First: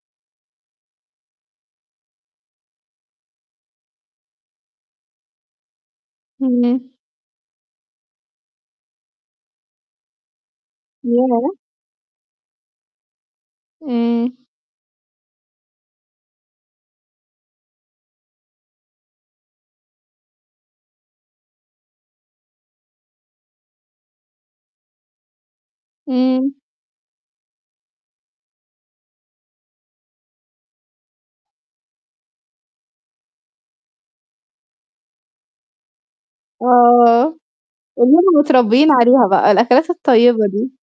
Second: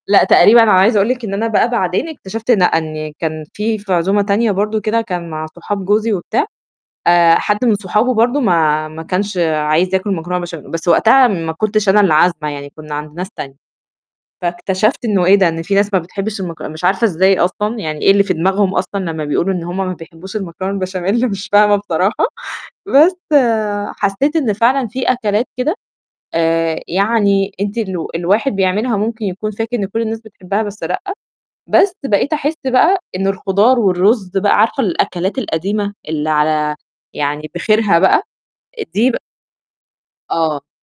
لأ، تقريبًا أنا عايزة أقول لِك إن أنا بقى بعدين اكتشفت لأ، إن كان في في عزومة تانية برضه وكده كان مع صحاب جوزي وبتاع اهم. آآ، حد من صحابه برضه ما ما كانش عايز ياكل مكرونة بشام بس وقتها ياه! ما كنتش أنا اللي عازمة يعني كنّا عند ناس تانية. إمم. فاكتشفت إنه إيه ده، إن في ناس ما بتحبّش المك مش عارفة إزاي أصلًا يعني إيه اللي في دماغهم أصلًا لمّا بيقولوا إن هم ما بيحبّوش المكرونة البشاميل مش فاهمة بصراحة. بس حسّيت إن فعلًا في أكلات كده إمم. آآ، يعني أنتِ الو الواحد بيعملها وممكن يكون فاكر إن كل الناس بتحبّها بس لأ. بس بقيت أحِس بقى إن الخُضار والرُز بقى عارفة الأكلات القديمة اللي على آه، يعني بخيرها اللي بقى هم آآ، متربّين دي بق عليها بقى، الأكلات الطيبة آه. دي.